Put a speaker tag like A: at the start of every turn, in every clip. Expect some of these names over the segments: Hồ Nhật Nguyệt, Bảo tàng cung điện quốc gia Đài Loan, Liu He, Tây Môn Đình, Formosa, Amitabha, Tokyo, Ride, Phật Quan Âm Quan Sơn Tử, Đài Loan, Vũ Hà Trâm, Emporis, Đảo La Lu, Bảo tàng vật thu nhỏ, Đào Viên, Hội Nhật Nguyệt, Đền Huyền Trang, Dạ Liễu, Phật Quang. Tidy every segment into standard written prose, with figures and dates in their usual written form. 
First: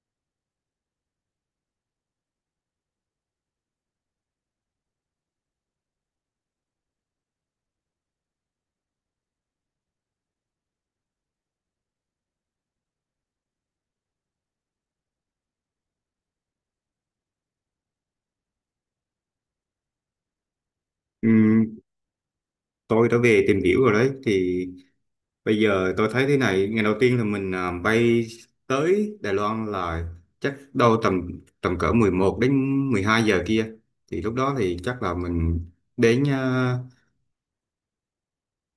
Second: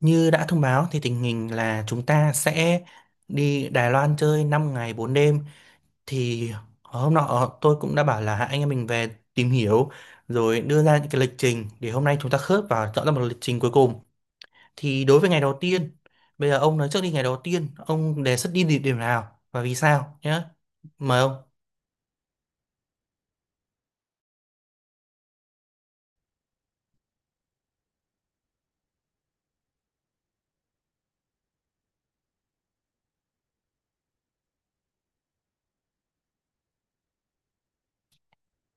A: Như đã thông báo thì tình hình là chúng ta sẽ đi Đài Loan chơi 5 ngày 4 đêm, thì hôm nọ tôi cũng đã bảo là hai anh em mình về tìm hiểu rồi đưa ra những cái lịch trình để hôm nay chúng ta khớp và chọn ra một lịch trình cuối cùng. Thì đối với ngày đầu tiên, bây giờ ông nói trước đi, ngày đầu tiên ông đề xuất đi địa điểm nào và vì sao nhé. Mời ông.
B: Ừm, tôi đã về tìm hiểu rồi đấy. Thì bây giờ tôi thấy thế này, ngày đầu tiên là mình bay tới Đài Loan là chắc đâu tầm tầm cỡ 11 đến 12 giờ kia. Thì lúc đó thì chắc là mình đến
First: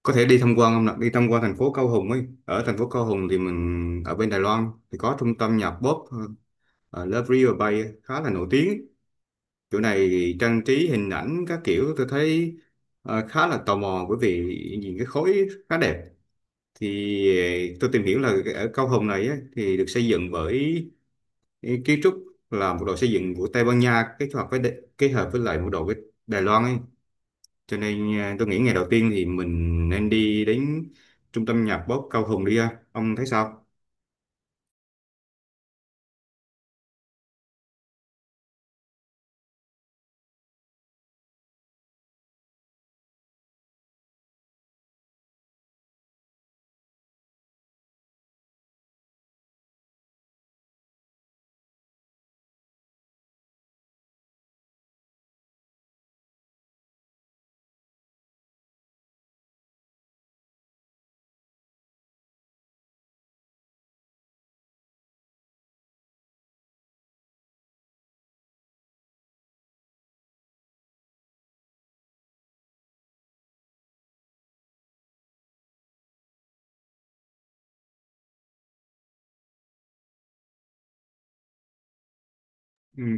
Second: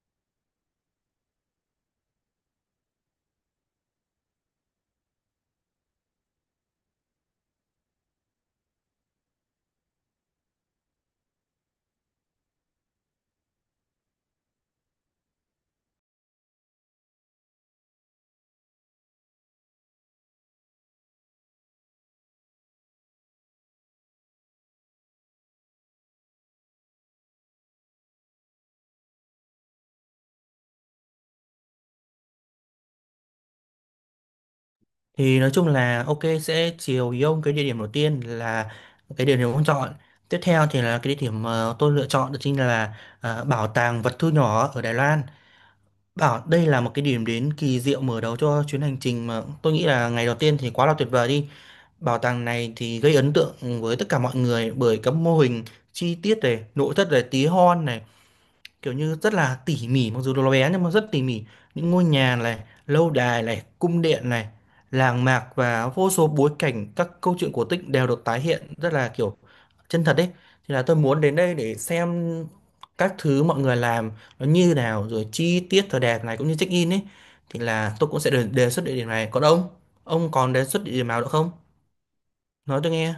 B: có thể đi tham quan không nào? Đi tham quan thành phố Cao Hùng ấy. Ở thành phố Cao Hùng thì mình ở bên Đài Loan thì có trung tâm nhạc pop Love River Bay khá là nổi tiếng. Chỗ này trang trí hình ảnh các kiểu, tôi thấy khá là tò mò bởi vì nhìn cái khối khá đẹp. Thì tôi tìm hiểu là ở Cao Hùng này á, thì được xây dựng bởi kiến trúc là một đội xây dựng của Tây Ban Nha kết hợp với kết hợp với lại một đội với Đài Loan ấy. Cho nên tôi nghĩ ngày đầu tiên thì mình nên đi đến trung tâm nhạc pop Cao Hùng đi ha. Ông thấy sao?
A: Thì nói chung là ok, sẽ chiều ý ông. Cái địa điểm đầu tiên là cái địa điểm ông chọn. Tiếp theo thì là cái địa điểm tôi lựa chọn đó chính là bảo tàng vật thu nhỏ ở Đài Loan. Bảo đây là một cái điểm đến kỳ diệu mở đầu cho chuyến hành trình mà tôi nghĩ là ngày đầu tiên thì quá là tuyệt vời đi. Bảo tàng này thì gây ấn tượng với tất cả mọi người bởi các mô hình chi tiết này, nội thất này, tí hon này, kiểu như rất là tỉ mỉ, mặc dù nó bé nhưng mà rất tỉ mỉ. Những ngôi nhà này, lâu đài này, cung điện này, làng mạc, và vô số bối cảnh các câu chuyện cổ tích đều được tái hiện rất là kiểu chân thật đấy. Thì là tôi muốn đến đây để xem các thứ mọi người làm nó như nào, rồi chi tiết thời đẹp này cũng như check in ấy. Thì là tôi cũng sẽ đề xuất địa điểm này. Còn ông còn đề xuất địa điểm nào nữa không, nói tôi nghe.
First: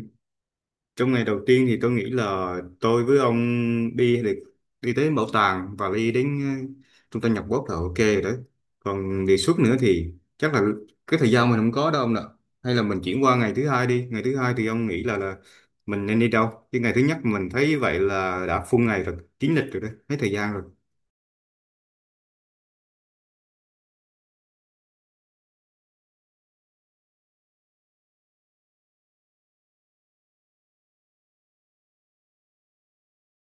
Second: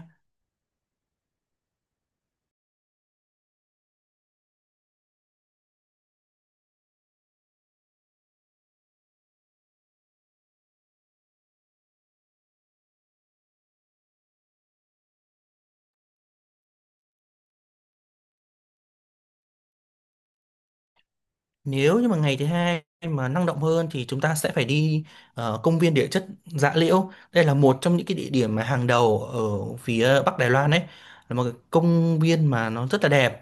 B: Trong ngày đầu tiên thì tôi nghĩ là tôi với ông đi được, đi tới bảo tàng và đi đến ờ, trung tâm nhập quốc là ok rồi đấy. Còn đề xuất nữa thì chắc là cái thời gian mình không có đâu ông nè. Hay là mình chuyển qua ngày thứ hai đi. Ngày thứ hai thì ông nghĩ là mình nên đi đâu? Chứ ngày thứ nhất mình thấy vậy là đã full ngày rồi, kín lịch rồi đấy, hết thời gian rồi.
A: Nếu như mà ngày thứ hai mà năng động hơn thì chúng ta sẽ phải đi công viên địa chất Dạ Liễu. Đây là một trong những cái địa điểm mà hàng đầu ở phía Bắc Đài Loan đấy. Là một cái công viên mà nó rất là đẹp.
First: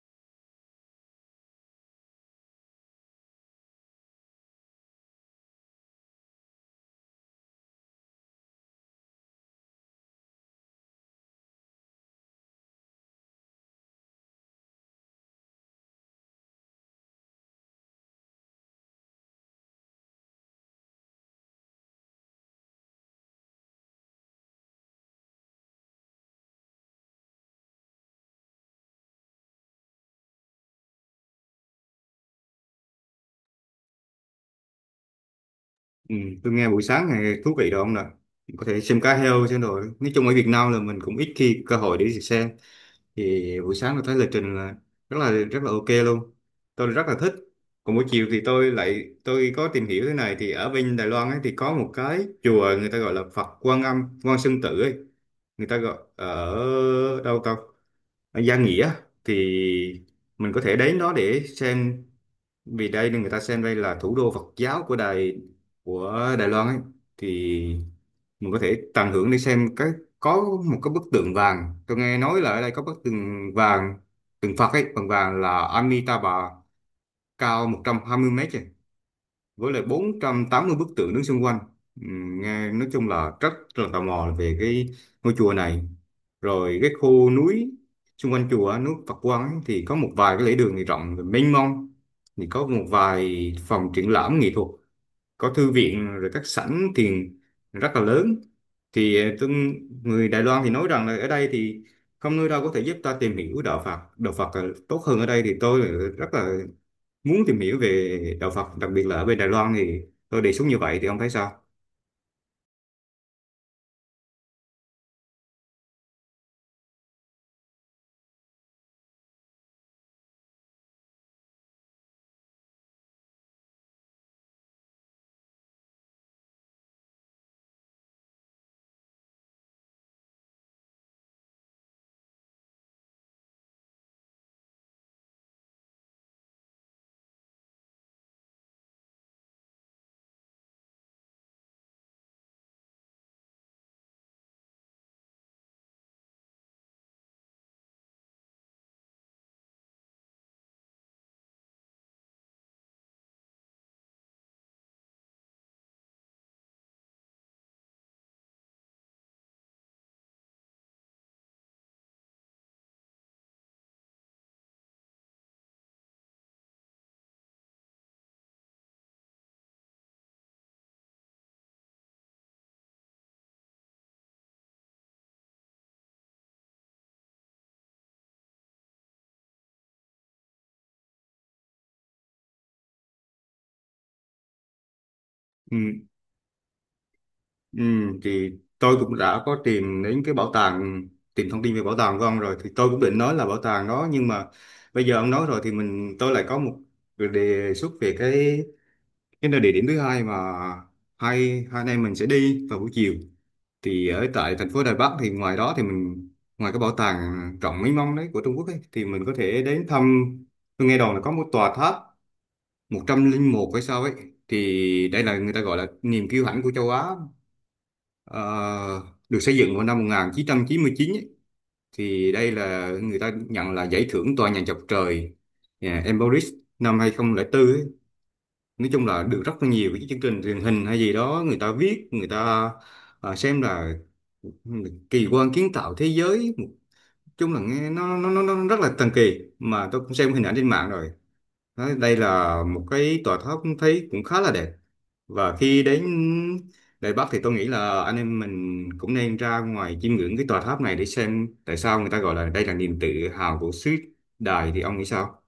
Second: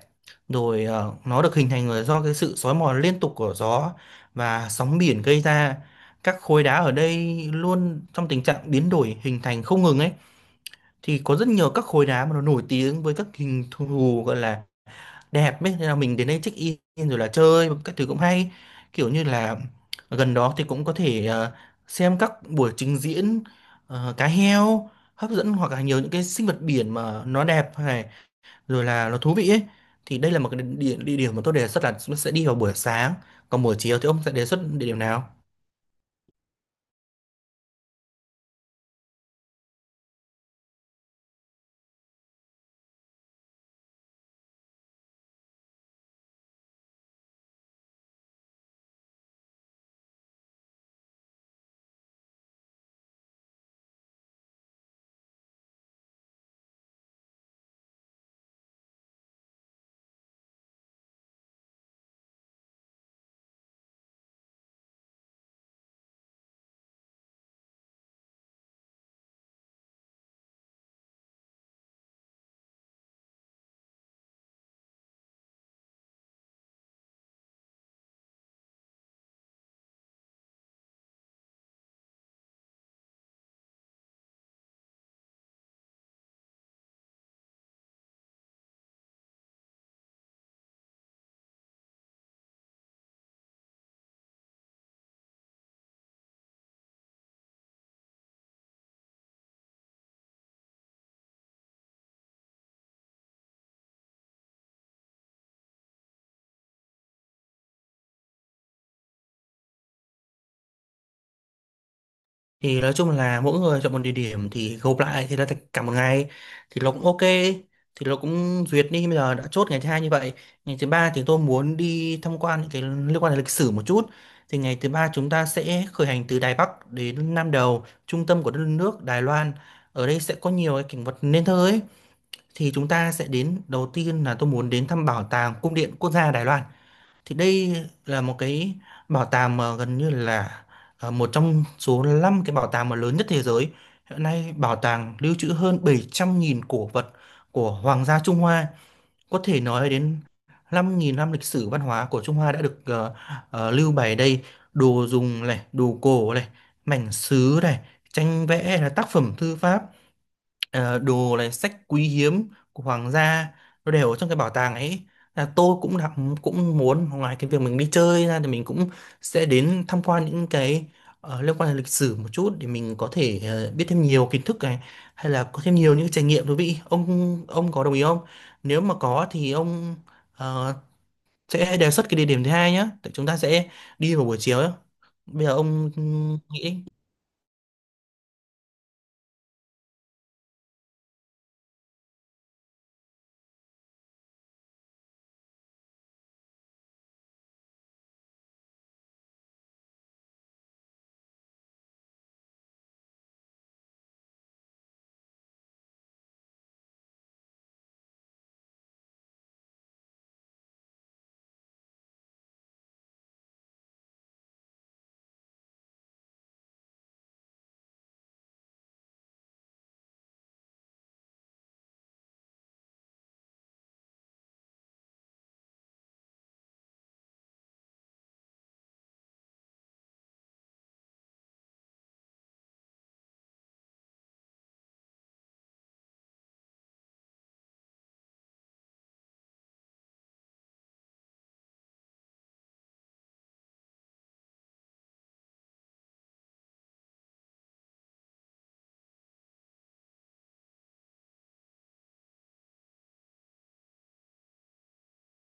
A: Rồi nó được hình thành là do cái sự xói mòn liên tục của gió và sóng biển gây ra. Các khối đá ở đây luôn trong tình trạng biến đổi hình thành không ngừng ấy. Thì có rất nhiều các khối đá mà nó nổi tiếng với các hình thù gọi là đẹp ấy, thế là mình đến đây check in rồi là chơi các thứ cũng hay, kiểu như là gần đó thì cũng có thể xem các buổi trình diễn cá heo hấp dẫn, hoặc là nhiều những cái sinh vật biển mà nó đẹp này, rồi là nó thú vị ấy. Thì đây là một cái địa điểm mà tôi đề xuất là sẽ đi vào buổi sáng. Còn buổi chiều thì ông sẽ đề xuất địa điểm nào?
B: Ừ, tôi nghe buổi sáng này thú vị rồi ông nè. Có thể xem cá heo xem rồi. Nói chung ở Việt Nam là mình cũng ít khi cơ hội để đi xem. Thì buổi sáng tôi thấy lịch trình là rất là rất là ok luôn, tôi rất là thích. Còn buổi chiều thì tôi có tìm hiểu thế này, thì ở bên Đài Loan ấy thì có một cái chùa người ta gọi là Phật Quan Âm Quan Sơn Tử ấy, người ta gọi ở đâu ta, ở Gia Nghĩa. Thì mình có thể đến đó để xem vì đây người ta xem đây là thủ đô Phật giáo của Đài Loan ấy. Thì mình có thể tận hưởng để xem cái, có một cái bức tượng vàng, tôi nghe nói là ở đây có bức tượng vàng, tượng Phật ấy bằng vàng là Amitabha cao 120 mét ấy, với lại 480 bức tượng đứng xung quanh. Nghe nói chung là rất là tò mò về cái ngôi chùa này, rồi cái khu núi xung quanh chùa núi Phật Quang ấy, thì có một vài cái lễ đường thì rộng và mênh mông, thì có một vài phòng triển lãm nghệ thuật, có thư viện rồi các sảnh thiền rất là lớn. Thì người Đài Loan thì nói rằng là ở đây thì không nơi đâu có thể giúp ta tìm hiểu đạo Phật, đạo Phật tốt hơn ở đây. Thì tôi là rất là muốn tìm hiểu về đạo Phật đặc biệt là ở bên Đài Loan. Thì tôi đề xuất như vậy, thì ông thấy sao?
A: Thì nói chung là mỗi người chọn một địa điểm thì gộp lại thì là thành cả một ngày, thì nó cũng ok, thì nó cũng duyệt đi. Bây giờ đã chốt ngày thứ hai như vậy. Ngày thứ ba thì tôi muốn đi tham quan những cái liên quan đến lịch sử một chút. Thì ngày thứ ba chúng ta sẽ khởi hành từ Đài Bắc đến Nam Đầu, trung tâm của đất nước Đài Loan. Ở đây sẽ có nhiều cái cảnh vật nên thơ ấy. Thì chúng ta sẽ đến đầu tiên là tôi muốn đến thăm bảo tàng cung điện quốc gia Đài Loan. Thì đây là một cái bảo tàng mà gần như là một trong số 5 cái bảo tàng mà lớn nhất thế giới. Hiện nay bảo tàng lưu trữ hơn 700.000 cổ vật của Hoàng gia Trung Hoa. Có thể nói đến 5.000 năm lịch sử văn hóa của Trung Hoa đã được lưu bày ở đây. Đồ dùng này, đồ cổ này, mảnh sứ này, tranh vẽ, là tác phẩm thư pháp, đồ này, sách quý hiếm của hoàng gia nó đều ở trong cái bảo tàng ấy. Là tôi cũng đã cũng muốn ngoài cái việc mình đi chơi ra thì mình cũng sẽ đến tham quan những cái liên quan đến lịch sử một chút để mình có thể biết thêm nhiều kiến thức này, hay là có thêm nhiều những trải nghiệm thú vị. Ông có đồng ý không? Nếu mà có thì ông ờ, sẽ đề xuất cái địa điểm thứ hai nhé. Chúng ta sẽ đi vào buổi chiều ấy. Bây giờ
B: Ừ,
A: ông nghĩ.
B: ừ, thì tôi cũng đã có tìm đến cái bảo tàng, tìm thông tin về bảo tàng của ông rồi. Thì tôi cũng định nói là bảo tàng đó nhưng mà bây giờ ông nói rồi thì tôi lại có một đề xuất về cái nơi địa điểm thứ hai mà hai hai anh em mình sẽ đi vào buổi chiều. Thì ở tại thành phố Đài Bắc thì ngoài đó thì mình, ngoài cái bảo tàng rộng mênh mông đấy của Trung Quốc ấy, thì mình có thể đến thăm. Tôi nghe đồn là có một tòa tháp 101 hay sao ấy, thì đây là người ta gọi là niềm kiêu hãnh của châu Á. Ờ, Được xây dựng vào năm 1999 ấy. Thì đây là người ta nhận là giải thưởng tòa nhà chọc trời yeah, Emporis năm 2004 ấy. Nói chung là được rất là nhiều cái chương trình truyền hình hay gì đó người ta viết, người ta xem là kỳ quan kiến tạo thế giới. Nói chung là nghe nó rất là thần kỳ, mà tôi cũng xem hình ảnh trên mạng rồi. Nói đây là một cái tòa tháp thấy cũng khá là đẹp. Và khi đến Đài Bắc thì tôi nghĩ là anh em mình cũng nên ra ngoài chiêm ngưỡng cái tòa tháp này để xem tại sao người ta gọi là đây là niềm tự hào của xứ Đài. Thì ông nghĩ sao?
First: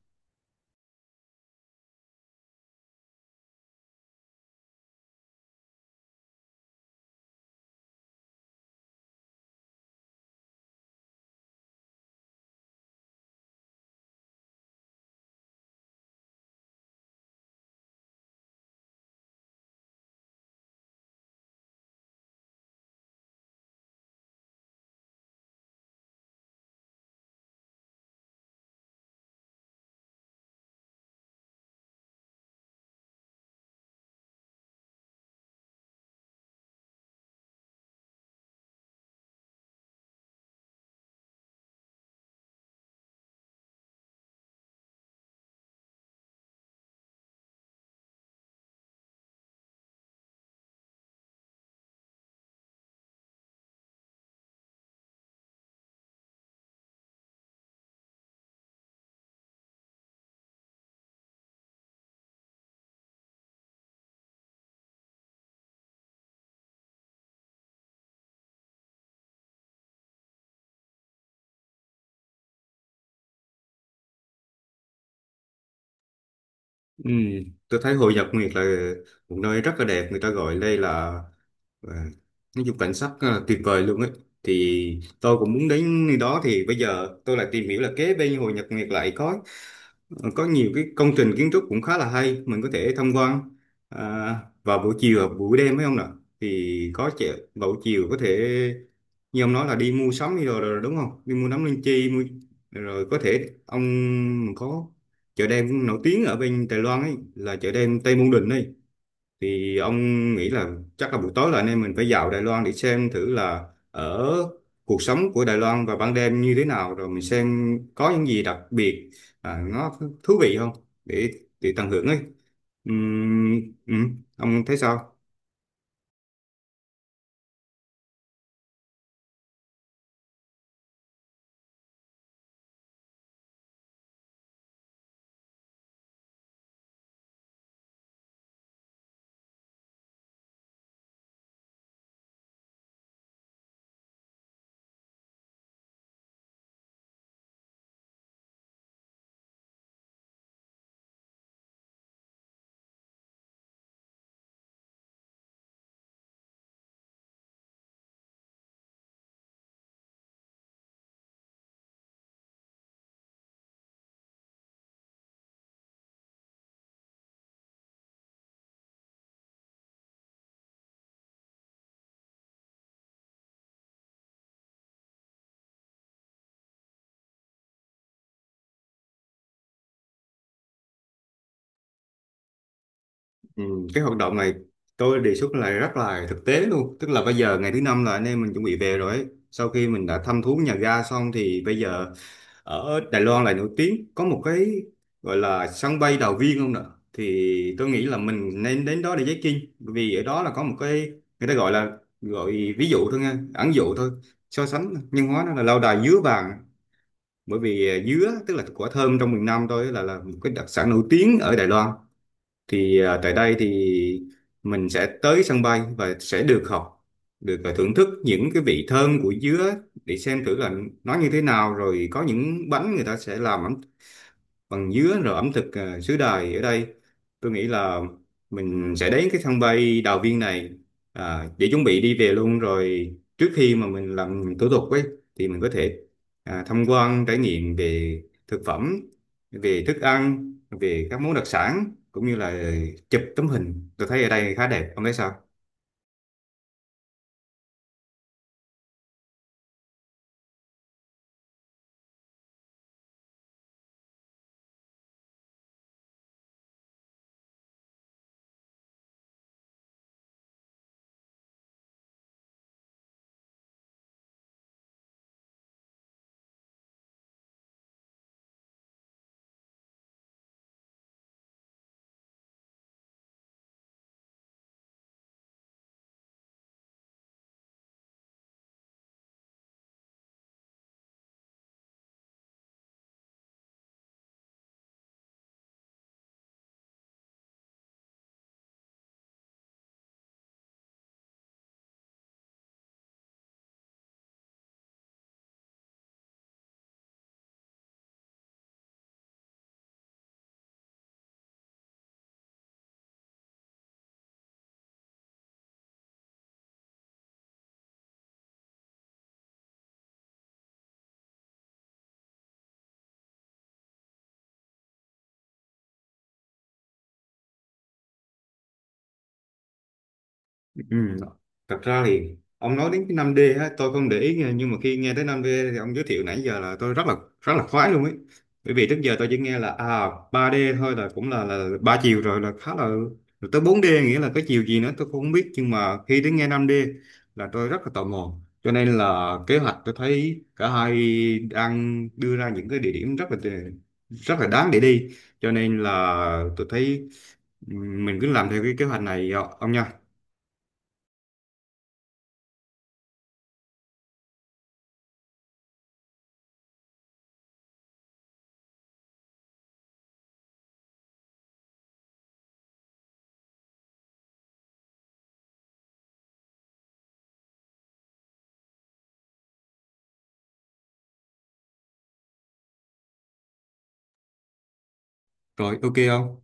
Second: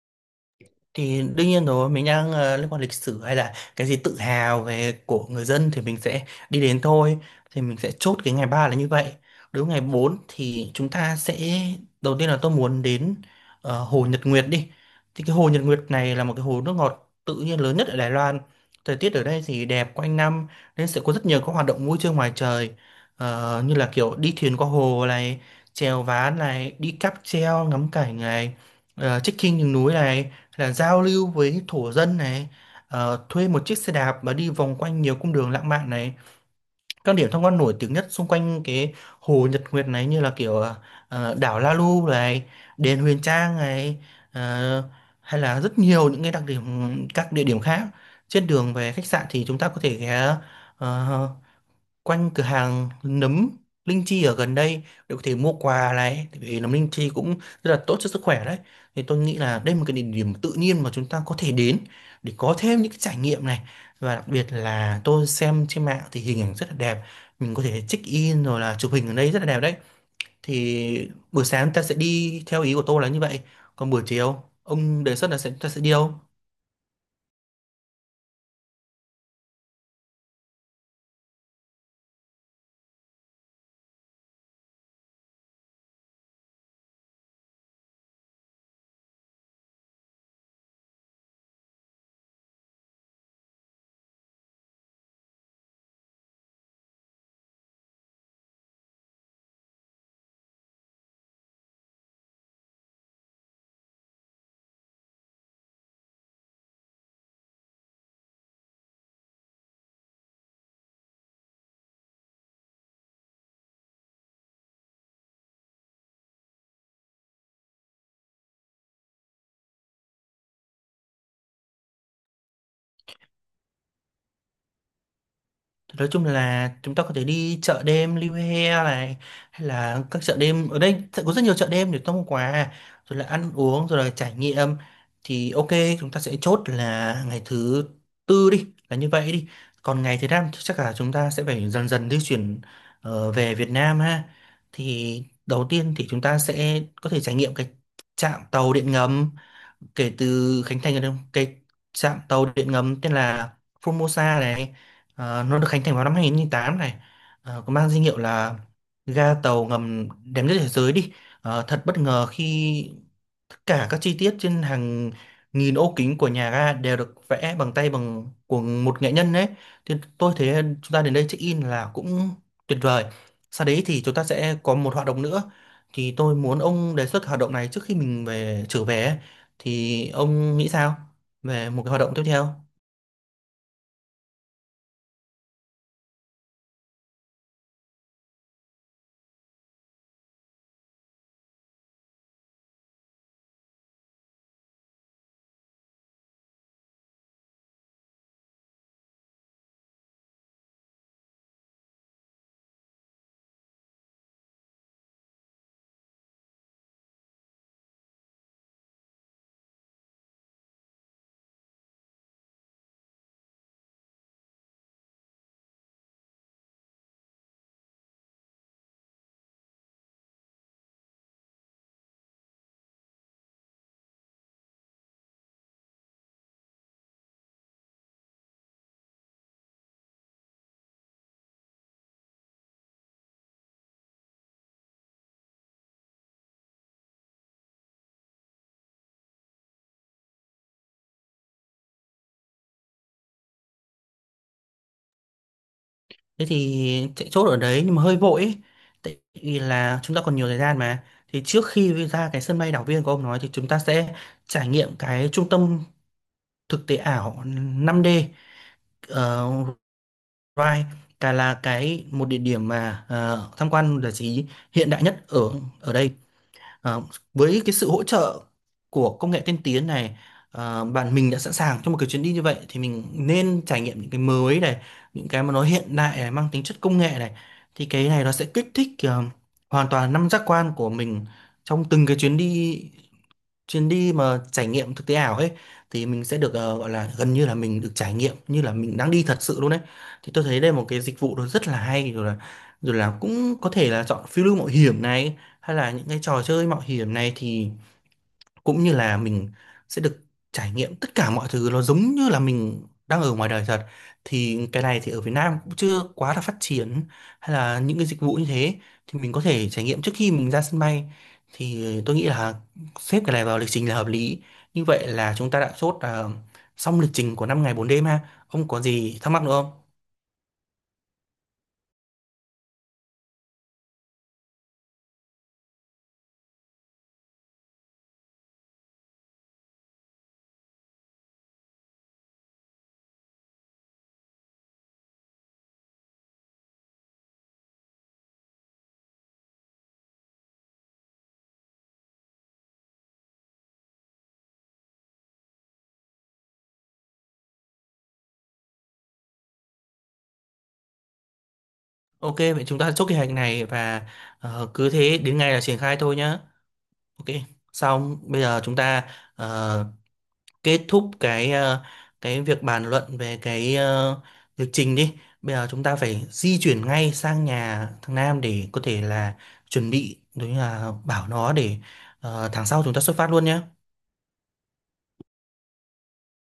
A: Thì đương nhiên rồi, mình đang liên quan lịch sử hay là cái gì tự hào về của người dân thì mình sẽ đi đến thôi. Thì mình sẽ chốt cái ngày 3 là như vậy. Đối với ngày 4 thì chúng ta sẽ đầu tiên là tôi muốn đến hồ Nhật Nguyệt đi. Thì cái hồ Nhật Nguyệt này là một cái hồ nước ngọt tự nhiên lớn nhất ở Đài Loan. Thời tiết ở đây thì đẹp quanh năm nên sẽ có rất nhiều các hoạt động vui chơi ngoài trời. Như là kiểu đi thuyền qua hồ này, chèo ván này, đi cáp treo ngắm cảnh này, trekking những núi này, là giao lưu với thổ dân này, thuê một chiếc xe đạp mà đi vòng quanh nhiều cung đường lãng mạn này. Các điểm tham quan nổi tiếng nhất xung quanh cái hồ Nhật Nguyệt này như là kiểu đảo La Lu này, đền Huyền Trang này, ờ, hay là rất nhiều những cái đặc điểm, các địa điểm khác. Trên đường về khách sạn thì chúng ta có thể ghé ờ, quanh cửa hàng nấm linh chi ở gần đây để có thể mua quà này, tại vì nấm linh chi cũng rất là tốt cho sức khỏe đấy. Thì tôi nghĩ là đây là một cái địa điểm tự nhiên mà chúng ta có thể đến để có thêm những cái trải nghiệm này. Và đặc biệt là tôi xem trên mạng thì hình ảnh rất là đẹp, mình có thể check in rồi là chụp hình ở đây rất là đẹp đấy. Thì buổi sáng ta sẽ đi theo ý của tôi là như vậy. Còn buổi chiều ông đề xuất là ta sẽ đi đâu?
B: Ừ, tôi thấy Hội Nhật Nguyệt là một nơi rất là đẹp, người ta gọi đây là, à, nói chung cảnh sắc tuyệt vời luôn ấy. Thì tôi cũng muốn đến nơi đó. Thì bây giờ tôi lại tìm hiểu là kế bên Hồ Nhật Nguyệt lại có có nhiều cái công trình kiến trúc cũng khá là hay, mình có thể tham quan à, vào buổi chiều hoặc buổi đêm phải không nào? Thì có trẻ vào buổi chiều có thể như ông nói là đi mua sắm đi rồi, rồi đúng không, đi mua nắm linh chi mua, rồi có thể ông có chợ đêm nổi tiếng ở bên Đài Loan ấy là chợ đêm Tây Môn Đình ấy. Thì ông nghĩ là chắc là buổi tối là anh em mình phải vào Đài Loan để xem thử là ở cuộc sống của Đài Loan vào ban đêm như thế nào, rồi mình xem có những gì đặc biệt, nó thú vị không, để để tận hưởng ấy. Ừm, ông thấy sao?
A: Nói chung là chúng ta có thể đi chợ đêm Liu He này, hay là các chợ đêm ở đây sẽ có rất nhiều chợ đêm để mua quà, rồi là ăn uống rồi là trải nghiệm. Thì ok, chúng ta sẽ chốt là ngày thứ tư đi là như vậy đi. Còn ngày thứ năm thì chắc là chúng ta sẽ phải dần dần di chuyển về Việt Nam ha. Thì đầu tiên thì chúng ta sẽ có thể trải nghiệm cái trạm tàu điện ngầm kể từ khánh thành ở cái trạm tàu điện ngầm tên là Formosa này. Nó được khánh thành vào năm 2008 này. Có mang danh hiệu là ga tàu ngầm đẹp nhất thế giới đi. Thật bất ngờ khi tất cả các chi tiết trên hàng nghìn ô kính của nhà ga đều được vẽ bằng tay bằng của một nghệ nhân đấy. Thì tôi thấy chúng ta đến đây check in là cũng tuyệt vời. Sau đấy thì chúng ta sẽ có một hoạt động nữa. Thì tôi muốn ông đề xuất hoạt động này trước khi mình trở về. Thì ông nghĩ sao về một cái hoạt động tiếp theo?
B: Cái hoạt động này tôi đề xuất là rất là thực tế luôn, tức là bây giờ ngày thứ năm là anh em mình chuẩn bị về rồi ấy. Sau khi mình đã thăm thú nhà ga xong thì bây giờ ở Đài Loan là nổi tiếng có một cái gọi là sân bay Đào Viên không nè. Thì tôi nghĩ là mình nên đến đó để check in, bởi vì ở đó là có một cái người ta gọi là, gọi ví dụ thôi nha, ẩn dụ thôi, so sánh nhân hóa nó là lâu đài dứa vàng. Bởi vì dứa tức là quả thơm trong miền Nam thôi là một cái đặc sản nổi tiếng ở Đài Loan. Thì tại đây thì mình sẽ tới sân bay và sẽ được học được thưởng thức những cái vị thơm của dứa, để xem thử là nó như thế nào, rồi có những bánh người ta sẽ làm ẩm bằng dứa, rồi ẩm thực xứ Đài ở đây. Tôi nghĩ là mình sẽ đến cái sân bay Đào Viên này để chuẩn bị đi về luôn rồi. Trước khi mà mình làm thủ tục ấy thì mình có thể tham quan trải nghiệm về thực phẩm, về thức ăn, về các món đặc sản, cũng như là chụp tấm hình, tôi thấy ở đây khá đẹp. Ông thấy sao?
A: Thế thì chạy chốt ở đấy nhưng mà hơi vội ấy. Tại vì là chúng ta còn nhiều thời gian mà, thì trước khi ra cái sân bay đảo viên của ông nói thì chúng ta sẽ trải nghiệm cái trung tâm thực tế ảo 5D ở Ride. Cả là cái một địa điểm mà tham quan giải trí hiện đại nhất ở ở đây. Ờ, với cái sự hỗ trợ của công nghệ tiên tiến này, bạn mình đã sẵn sàng cho một cái chuyến đi như vậy thì mình nên trải nghiệm những cái mới này, những cái mà nó hiện đại này, mang tính chất công nghệ này. Thì cái này nó sẽ kích thích hoàn toàn năm giác quan của mình trong từng cái chuyến đi, chuyến đi mà trải nghiệm thực tế ảo ấy. Thì mình sẽ được gọi là gần như là mình được trải nghiệm như là mình đang đi thật sự luôn đấy. Thì tôi thấy đây là một cái dịch vụ nó rất là hay, rồi là cũng có thể là chọn phiêu lưu mạo hiểm này, hay là những cái trò chơi mạo hiểm này, thì cũng như là mình sẽ được trải nghiệm tất cả mọi thứ nó giống như là mình đang ở ngoài đời thật. Thì cái này thì ở Việt Nam cũng chưa quá là phát triển hay là những cái dịch vụ như thế. Thì mình có thể trải nghiệm trước khi mình ra sân bay. Thì tôi nghĩ là xếp cái này vào lịch trình là hợp lý. Như vậy là chúng ta đã chốt là xong lịch trình của 5 ngày 4 đêm ha. Ông có gì thắc mắc nữa không?
B: Ừ. Thật ra thì ông nói đến cái năm d á, tôi không để ý nghe, nhưng mà khi nghe tới năm d thì ông giới thiệu nãy giờ là tôi rất là khoái luôn ấy. Bởi vì trước giờ tôi chỉ nghe là à ba d thôi, là cũng là ba chiều rồi, là khá là, rồi tới bốn d nghĩa là cái chiều gì nữa tôi cũng không biết, nhưng mà khi đến nghe năm d là tôi rất là tò mò. Cho nên là kế hoạch tôi thấy cả hai đang đưa ra những cái địa điểm rất là đáng để đi. Cho nên là tôi thấy, ừ, mình cứ làm theo cái kế hoạch này ông nha.
A: Ok, vậy chúng ta chốt kế hoạch này và cứ thế đến ngày là triển khai thôi nhá. Ok, xong bây giờ chúng ta ờ, kết thúc cái cái việc bàn luận về cái lịch trình đi. Bây giờ chúng ta phải di chuyển ngay sang nhà thằng Nam để có thể là chuẩn bị, đối là bảo nó để tháng sau chúng ta xuất phát luôn nhé.
B: Rồi ok không?